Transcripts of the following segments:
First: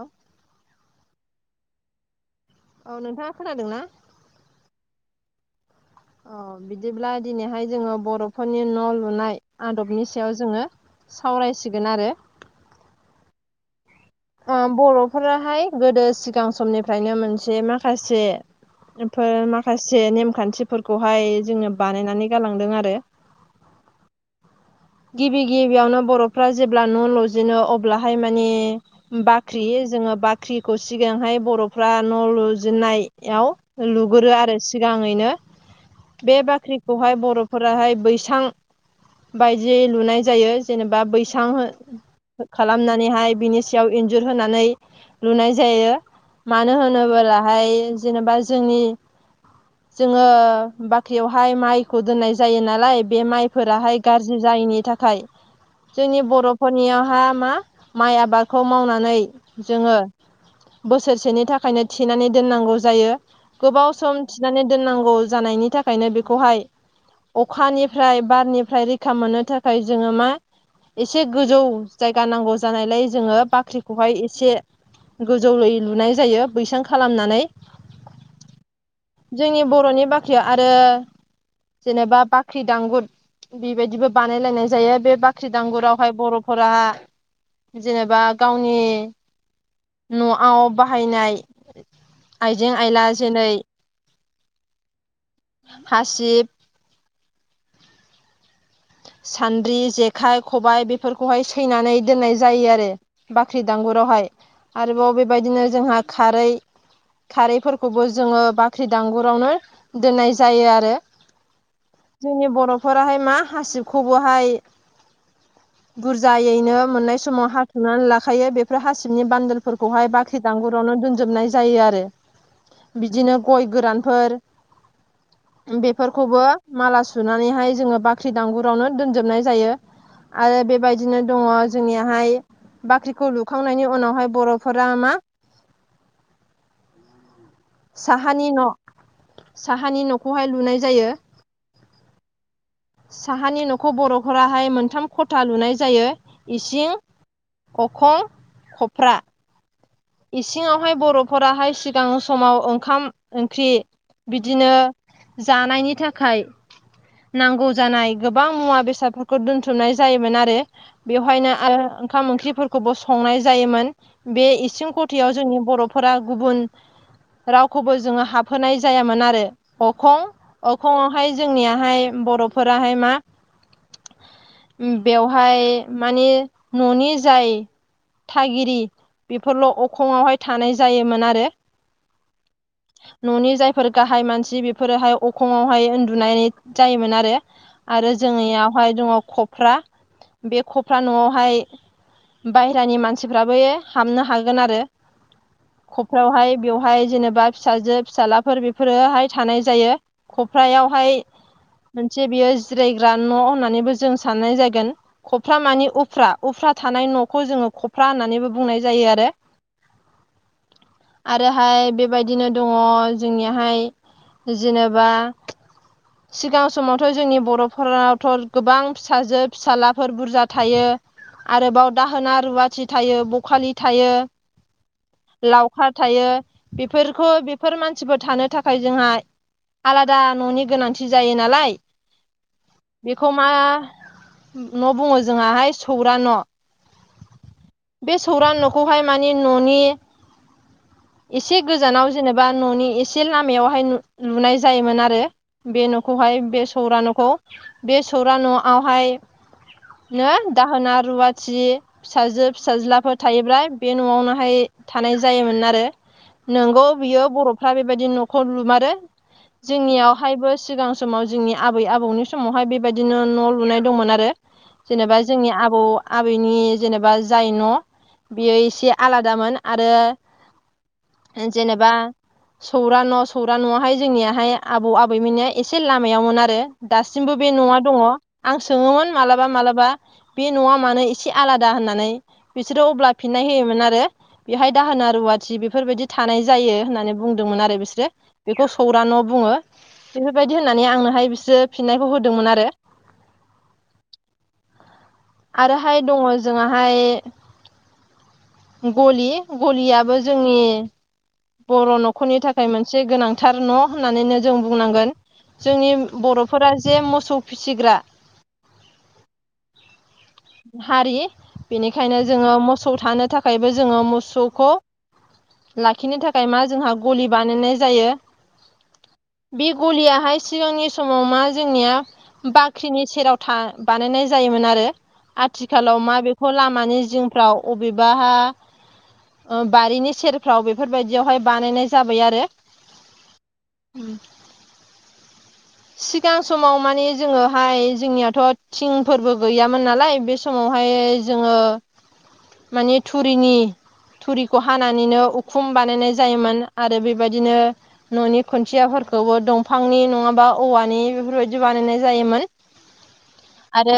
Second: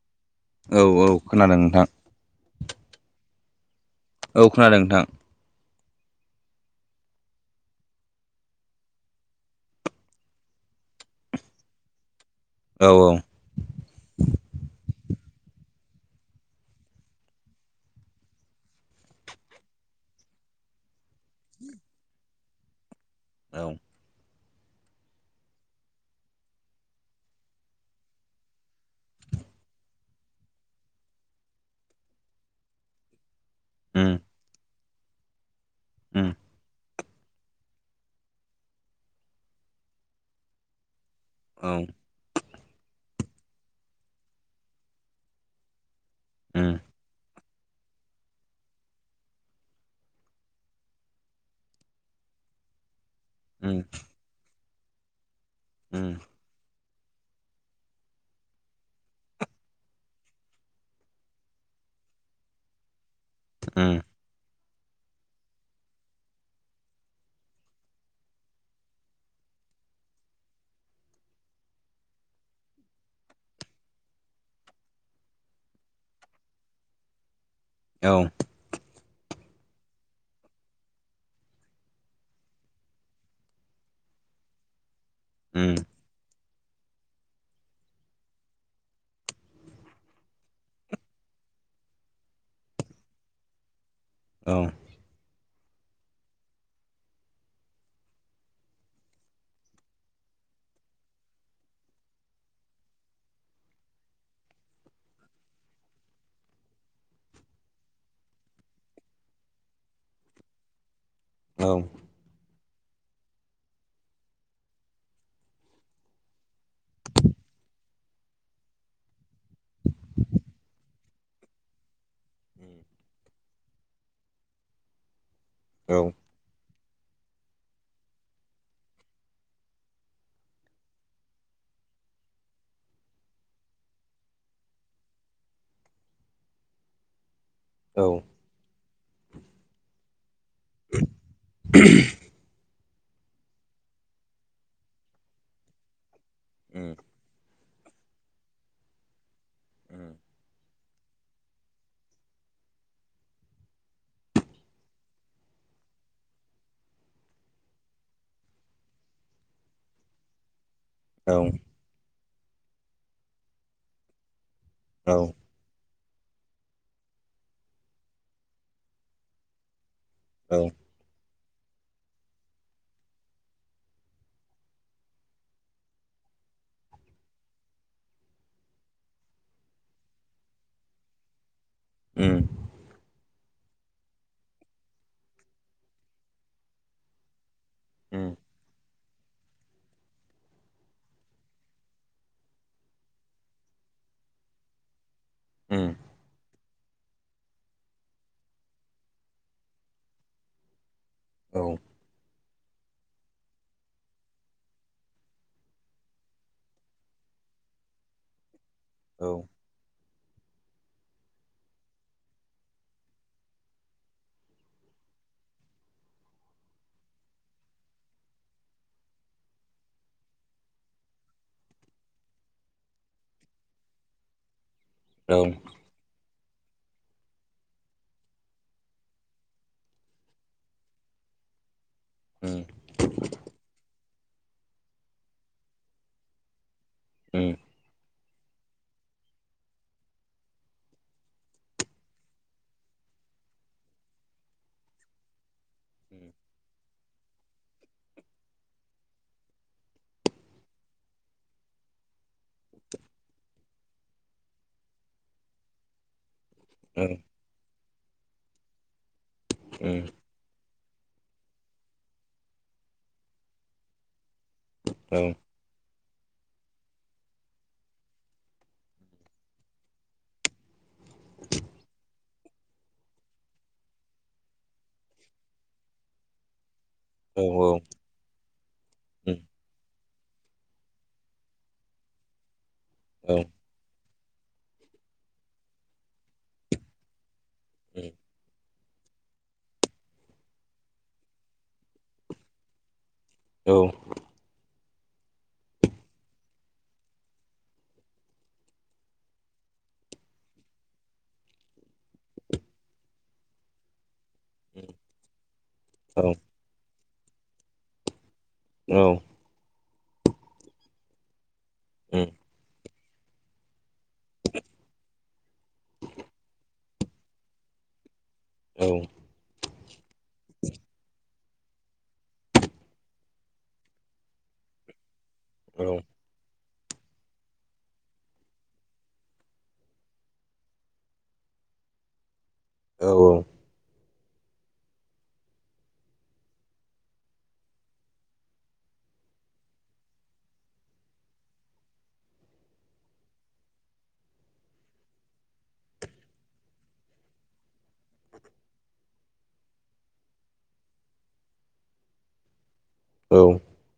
औे औ औ खोनादों नोंथां औ नोंथाङा खोनादों ना औ खोनादों नोंथां अ बिदिब्ला दिनैहाय जोङो बर'फोरनि न' लुनाय आदबनि सायाव जोङो सावरायसिगोन आरो। औ औ। बर'फोराहाय गोदो सिगां समनिफ्रायनो मोनसे माखासे फोर माखासे नेमखान्थिफोरखौहाय जोङो बानायनानै गालांदों आरो। औ। गिबि गिबियावनो बर'फ्रा जेब्ला न' लाजेनो अब्लाहाय माने बाख्रि जोङो बाख्रिखौ सिगांहाय बर'फ्रा न' लुजेननायाव। उम लुगोरो आरो सिगाङैनो उम बे बाख्रि बेहाय बर'फोराहाय बैसां बायदि लुनाय जायो जेनेबा बै औ नोंथां खालामनानैहाय बिनि सायाव इन्जुर होनानै लुनाय जायो। उम मानो उम होनोबलाहाय जेनेबा जोंनि जोङो बाख्रियावहाय माइखौ दोननाय जायो नालाय बे माइ उम फोराहाय गाज्रि जायैनि थाखाय जोंनि बरफोरनियावहा मा माइ आबादखौ मावनानै जोङो बोसोरसेनि थाखायनो थिनानै दोननांगौ जायो गोबाव उम सम थिनानै दोननांगौ जानायनि थाखायनो बेखौहाय अखानिफ्राय बारनिफ्राय मोननो थाखाय जोङो मा एसे गोजौ जायगा नांगौ जानायलाय जोङो बाख्रिखौहाय एसे गोजौै लुनाय जायो बैसां खालामनानै। औ। जोंनि बर'नि बाख्रियाव आरो जेनेबा बाख्रि दांगुुर बेबायदिबो बानायलायनाय जायो बे बाख्रि उम दांगुराव बर'फोरा जेनेबा गावनि न'आव बाहायनाय आइजें आयला जेरै औ। हासिब सान्द्रि जेखाइ खबाइ बेफोरखौहाय सैनानै दोननाय जायो आरो। बाख्रि दांगुरावहाय आरोबाव बेबायदिनो जोंहा खारै खारैफोरखौबो जोङो बाख्रि दांगुरावनो दोननाय जायो आरो। औ। जोंनि बर'फोराहाय मा हासिबखौबोहाय बुरजायैनो मोननाय समाव हाखुनानै लाखायो बेफोर हासिबनि बान्दोलफोरखौहाय बाख थैदांगुरावनो दोनजोबनाय जायो आरो। बिदिनो गय गोरानफोर। उम औ बेफोरखौबो माला सुनानैहाय जोङो बाख्रि दांगुरावनो दोनजोबनाय जायो। आरो बेबायदिनो दङ जोंनियाहाय। बाख्रिखौ लुखांनायनि उनावहाय बरफोरा मा साहानि न साहानि नखौहाय लुनाय जायो। लांदां [inaudible] साहानि नखौ बरफोराहाय मोनथाम खथा लुनाय जायो औ इसिं उम अखं खफ्रा। उम इसिङावहाय बर फोराहाय सिगां समाव ओंखाम ओंख्रि बिदिनो जानायनि थाखाय। नांगौ जानाय गोबां मुवा बेसादफोरखौ दोनथुमनाय जायोमोन आरो। औ उम औ उम औ उम औ उम औ उम औ बेवहायनो आरो ओंखाम ओंख्रिफोरखौबो संनाय जायोमोन बे इसिं औ औ खथयाव जोंनि बर फोरा गुबुन रावखौबो जोङो हाबहोनाय जायामोन आरो अखं अ फङावहाय जोंनियाहाय बर फोराहाय मा बेवहाय मानि ननि जाय थागिरि बेफोरल अखंआवहाय थानाय जायोमोन आरो। लांदां [inaudible] ननि जायफोर गाहाय मानसि बेफोरोहाय अखंवाहाय उन्दुनाय जायोमोन आरो। आरो जोंनियावहाय दङ खफ्रा बे खफ्रा नआवहाय बायहेरानि मानसिफ्राबो हाबनो हागोन आरो खफ्रावहाय बेवहाय जेनेबा फिसाजो फिसाज्लाफोर बेफोरोहाय थानाय जायो खफ्रायावहाय औ मोनसे बेयो जिरायग्रा न होननानैबो जों साननाय जागोन। खफ्रा मानि उफ्रा उफ्रा थानाय नखौ जोङो खफ्रा होननानैबो बुंनाय जायो आरो। आरोहाय बेबायदिनो दङ जोंनियाहाय जेनेबा लांदां सिगां समावथ जोंनि बर फोरावथ गोबां फिसाजो फिसालाफोर बुरजा थायो। आरोबाव दाहोना रुवाथि थायो बखालि थायो। लावखार थायो बेफोरखौ बेफोर मानसिफोर थानो थाखाय जोंहा आलादा न'नि गोनांथि जायो नालाय बेखौ मा न बुङो जोंङाहाय सौरा न बे सौरा नखौहाय मान बे ननि एसे गोजानाव जेनेबा ननि एसे लामायावहाय लुनाय जायोमोन आरो। बे नखौहाय बे सौरा नखौ बे सौरा नआवहाय ना दाहोना रुवाथि फिसाजो फिसाज्लाफोर थायोब्ला बे न आवनोहाय थानाय जायोमोन आरो नोंगौ बियो बर फ्रा बेबायदि नखौ लुमारो जोंनियाव हायबो सिगां समाव जोंनि आबै आबौनि समावहाय बेबायदिनो न लुनाय दंमोन आरो। जेनेबा जोंनि आबौ आबैनि जेनेबा जाय न बियो एसे आलादामोन आरो जेनेबा सौरा न सौरा नआवहाय जोंनियाहाय आबौ आबैमोननिया एसे लामायावमोन आरो। दासिमबो बे नआ दङ। आं सोङोमोन मालाबा मालाबा बे नआ मानो एसे आलादा होननानै बिसोरो अब्ला फिनाय होयोमोन आरो। बेहाय दाहोना रुवाथि बेफोरबायदि थानाय जायो होननानै बुंदोंमोन आरो बिस्रो बेखौ सौरा न बुङो। बेफोरबायदि होननानै आंनोहाय बिसोर फिननायखौ होदोंमोन आरो। औ आरोहाय दङ जोंङाहाय गलि गलियाबो जोंनि बर' न'खरनि थाखाय मोनसे गोनांथार न' होननानैनो जों बुंनांगोन। जोंनि बर'फोरा जे मोसौ फिसिग्रा औ हारि बेनिखायनो जोङो मोसौ थानो थाखाय थाखायबो जोङो मोसौखौ लाखिनो थाखाय मा जोंहा गलि बानायनाय जायो। बे गलियाहाय सिगांनि समाव मा जोंनिया बाख्रिनि सेराव था बानायनाय जायोमोन आरो। आथिखालाव मा बेेखौ लामानि जिंफ्राव अबेबा बारिनि सेरफ्राव बेफोरबायदियावहाय बानायनाय जाबाय आरो। उ [inaudible] सिगां समाव माने जोङोहाय जोंनियाथ' थिं फोरबो गैयामोन नालाय बे समावहाय जोङो माने थुरिनि थुरिखौ हानानैनो उखुम बानायनाय जायोमोन आरो बेबायदिनो न'नि खुन्थियाफोरखौबो दंफांनि नङाबा औवानि बेफोरबायदि बानायनाय जायोमोन। [inaudible] औ आरो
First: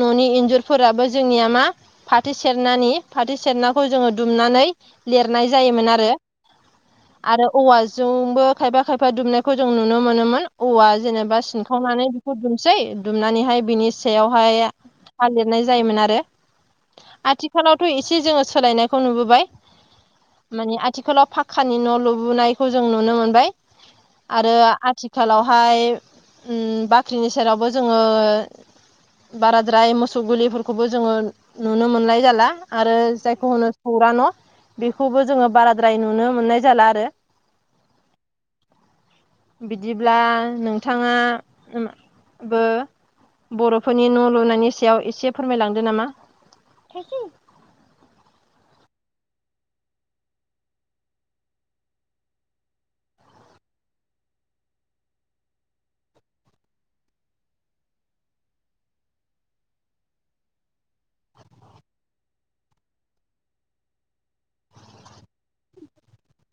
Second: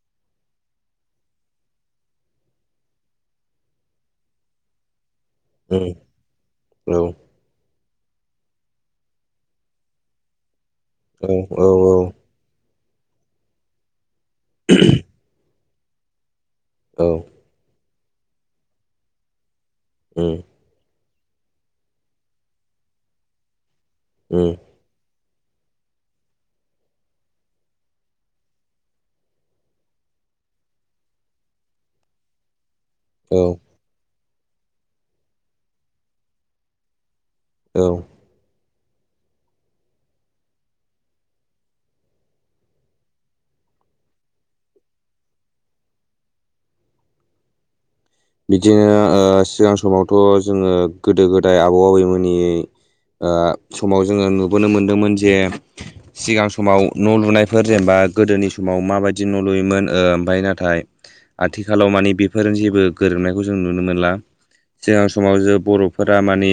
न'नि इन्जुरफोराबो जोंनिया मा फाथो सेरनानि फाथो सेरनाखौ जोङो दुमनानै लिरनाय जायोमोन आरो आरो औवाजोंबो खायफा खायफा दुमनायखौ जों नुनो मोनोमोन औवा जेनेबा सिनखावनानै दुमसै दुमनानैहाय बिनि सायावहाय हा लिरनाय जायोमोन आरो औ आथिखालावथ' एसे जोङो सोलायनायखौ नुबोबाय उ मानि आथिखालाव फाक्कानि न' लुबोननायखौ जों नुनो मोनबाय आरो उम आथिखालावहाय उ बाख्रिनि सेरावबो जोङो बाराद्राय मोसौ गुलिफोरखौबो जोङो नुनो मोनलाय जाला आरो औ जायखौ होनो सौरा न' बेखौबो जोङो बाराद्राय नुनो मोननाय जाला आरो औ [inaudible] बिदिब्ला नोंथाङा [unintelligible] बो बर'फोरनि न' लुनायनि सायाव एसे फोरमायलांदो नामा बिदिनो ओ सिगां समावथ' जोङो गोदो गोदाय आबौ आबैमोननि ओ समाव जोङो नुबोनो मोनदोंमोन जे सिगां समाव न' लुनायफोर जेनेबा गोदोनि समाव माबायदि न' लुयोमोन ओमफाय नाथाय आथिखालाव मानि बेफोर जेबो गोरोनायखौ जों नुनो मोनला सिगां समाव जे बर'फोरा माने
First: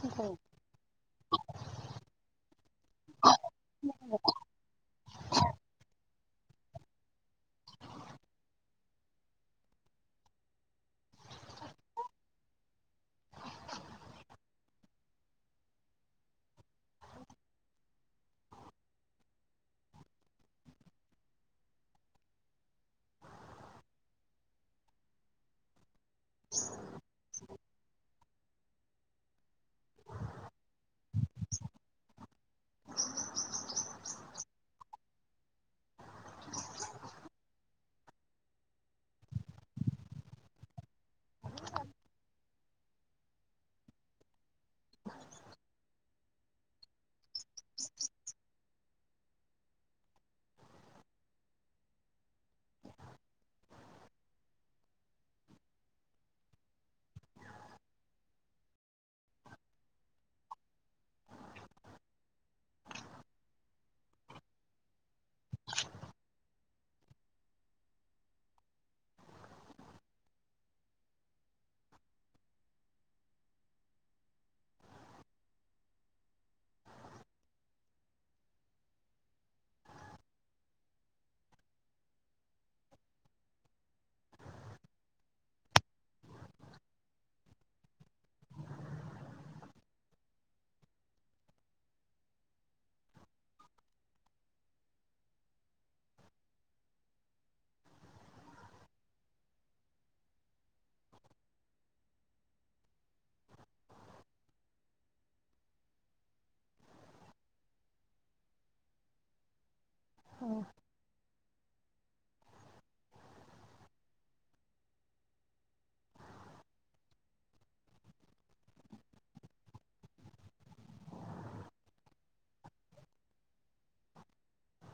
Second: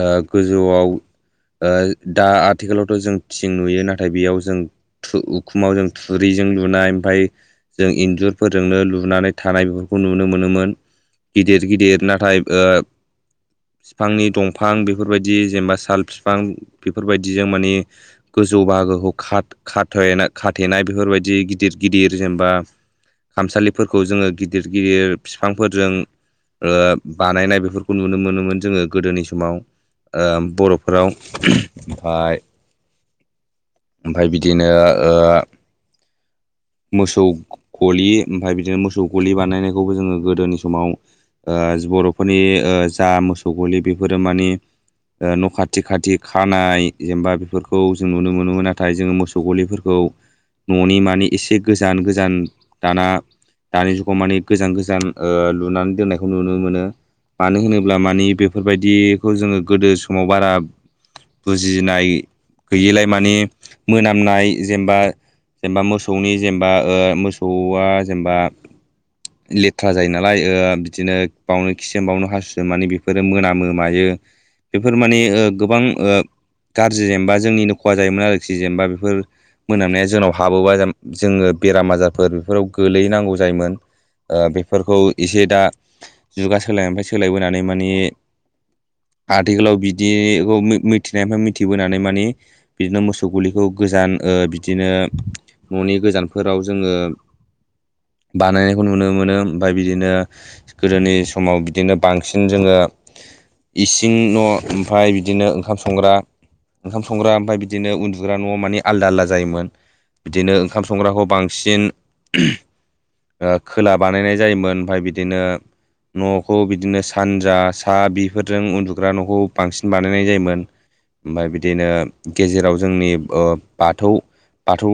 ओ गोजौआव ओ दा आथिखालावथ' जों थिं नुयो नाथाय बेयाव जों थु उखुमाव जों थुरिजों लुनाय ओमफाय जों इन्जुरफोरजोंनो लुनानै थानाय खौ नुनो मोनोमोन गिदिर गिदिर नाथाय ओ बिफांनि दंफां बेफोरबायदि जेनेबा साल बिफां बेफोरबायदिजों मानि गोजौ बाहागोखौ खाथ खाथेन खाथेनाय बेफोरबायदि गिदिर गिदिर जेनबा खामसालिफोरखौ जोङो गिदिर गिदिर बिफांफोरजों ओ बानायनाय बेफोर खौ नुनो मोनोमोन जोङो गोदोनि समाव ओ बर'फोराव [unintelligible] फाय [inaudible] ओमफाय बिदिनो ओ मोसौ गलि ओमफाय बिदिनो मोसौ गलि बानायनायखौबो जोङो गोदोनि समाव ओ बर'फोरनि ओ जा मोसौ गलि बेफोरो मानि ओ न' खाथि खाथि खानाय जेनबा बेफोरखौ जों नुनो मोनोमोन नाथाय जोङो मोसौ गलिफोरखौ न'नि माने एसे गोजान गोजान दाना दानि जुगाव माने गोजान गोजान ओ लुनानै दोननायखौ नुनो मोनो मानो होनोब्ला माने बेफोरबायदिखौ जोङो गोदो समाव बारा बुजिनाय गैयिलाय माने मोनामनाय जेनेबा जेनेबा मोसौ मोसौनि जेमबा मोसौआ जेमबा [inaudible] लेथ्रा जायो नालाय ओ बिदिनो बावनो खिसोम बावनो हासुसोम माने बेफोरो मोनामो मायो बेफोर माने ओ गोबां ओ गाज्रि जेनबा जोंनिनो खहा जायोमोन आरोखि जेनबा बेफोर मोनामनाया जोंनाव हाबोबा जोङो बेराम आजारफोर बेफोराव गोलैनांगौ जायोमोन ओ बेफोरखौ एसे दा जुगा सोलायनायनिफ्राय सोलायबोनानै माने आथिखालाव बिदिखौ मि मिथिनायनिफ्राय मिथिबोनानै माने बिदिनो मोसौ गलिखौ गोजान ओ बिदिनो न'नि गोजानफोराव जोङो बानायनायखौ नुनो मोनो ओमफाय बिदिनो गोदोनि समाव बिदिनो बांसिन जोंङो। इसिं न' ओमफ्राय बिदिनो ओंखाम संग्रा ओंखाम संग्रा ओमफ्राय बिदिनो उन्दुग्रा न'आ मानि आलदा आलदा जायोमोन। बिदिनो ओंखाम संग्राखौ बांसिन। खोला बानायनाय जायोमोन ओमफ्राय बिदिनो। न'खौ बिदिनो सानजा सा बेफोरजों उन्दुग्रा न'खौ बांसिन बानायनाय जायोमोन। ओमफ्राय बिदिनो गेजेराव जोंनि बाथौ। बाथौ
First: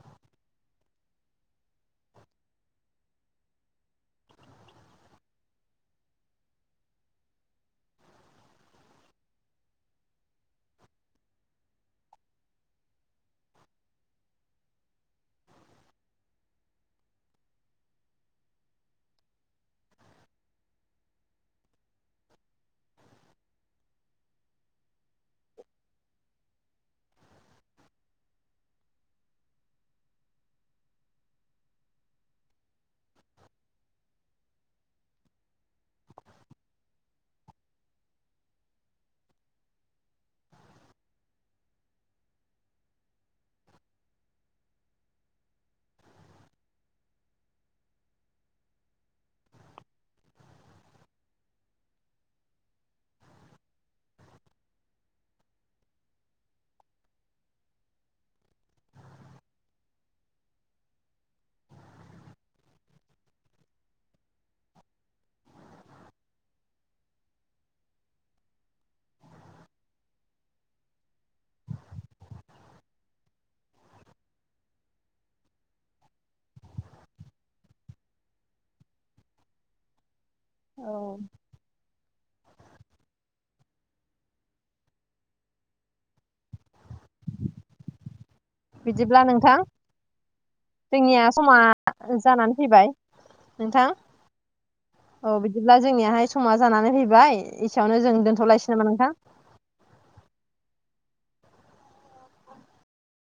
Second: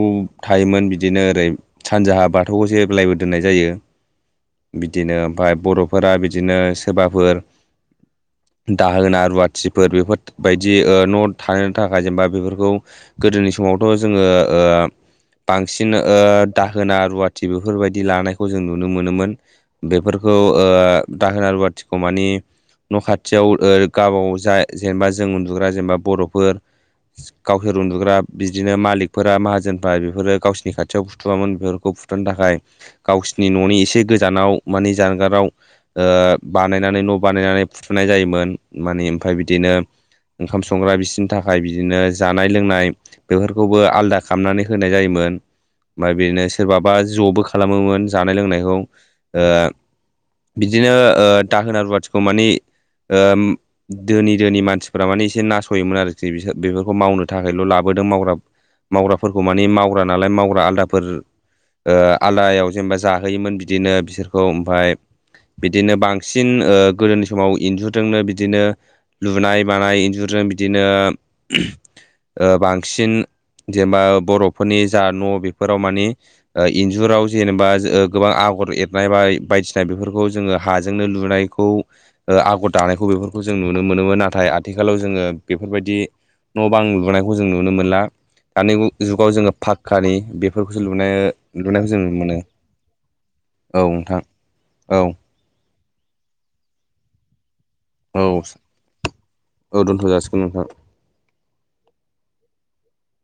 थायोमोन बिदिनो ओरै सानजाहा बाथौखौ जब्लायबो दोननाय जायो। बिदिनो ओमफ्राय बर'फोरा बिदिनो सोरबाफोर दाहोना रुवाथिफोर बेफोरबायायदि न' थनि थाखाय जेनेबा बेफोरखौ। गोदोनि समावथ' जोंङो बांसिन दाहोना रुवाथि बेफोरबायदि लानायखौ जों नुनो मोनोमोन। बेफोरखौ दाहोना रुवाथिखौ मानि। न' खाथियाव गावबा गाव जा जेनेबा जों उन्दुग्रा जेनेबा बर'फोर गावसोर उन्दुग्रा बिदिनो मालिक फोरा माहाजोनफ्रा बेफोरो गावसिनि खाथियाव फुथुवामोन बेफोरखौ फुथुनो थाखाय गावसिनि न'नि एसे गोजानाव माने जानगाराव। बानायनानै न' बानायनानै फुथुनाय जायोमोन माने ओमफ्राय बिदिनो ओंखाम संग्रा बिसोरनि थाखाय बिदिनो जानाय लोंनाय बेफोरखौबो आलादा खालामनानै होनाय जायोमोन। ओमफ्राय बिदिनो सोरबाबा ज'बो खालामोमोन जानाय लोंनायखौ। बिदिनो दाहोना रुवाथिखौ माने धोनि धोनि मानसिफोरा माने एसे नासयोमोन आरोखि बिसोर बेफोरखौ मावनो थाखायल' लाबोदों मावग्रा। मावग्राफोरखौ माने मावग्रा नालाय मावग्रा आलादाफोर। आलदायाव जेनेबा जाहोयोमोन बिदिनो बिसोरखौ ओमफ्राय बिदिनो बांसिन गोदोनि समाव इन्जुरजोंनो बिदिनो लुनाय मानाय इन्जुरजों बिदिनो बांसिन। जेनेबा बर'फोरनि जा न' बेफोराव माने इन्जुराव जेनेबा गोबां आगर एरनाय बा बायदिसिना बेफोरखौ जोंङो औ हाजोंनो लुनायखौ आगर दानायखौ बेफोरखौ जों नुनो। नुनो मोनोमोन नाथाय आथिखालाव जोङो बेफोरबायदि न' बां लुबोनायखौ जों नुनो मोनला। दानि बिदिब्ला जुगाव जोंङो नोंथां फाखकानि बेफोरखौसो लुनाय जोंनिया समा लुनायखौ जों नुनो मोनो। जानानै फैबाय औ नोंथां औ। औ बिदिब्ला जोंनियाहाय समा जानानै फैबाय एसेयावनो जों औ दोनथ'लायसै नामा नोंथां? औ दोनथ' जासिगोन नोंथां।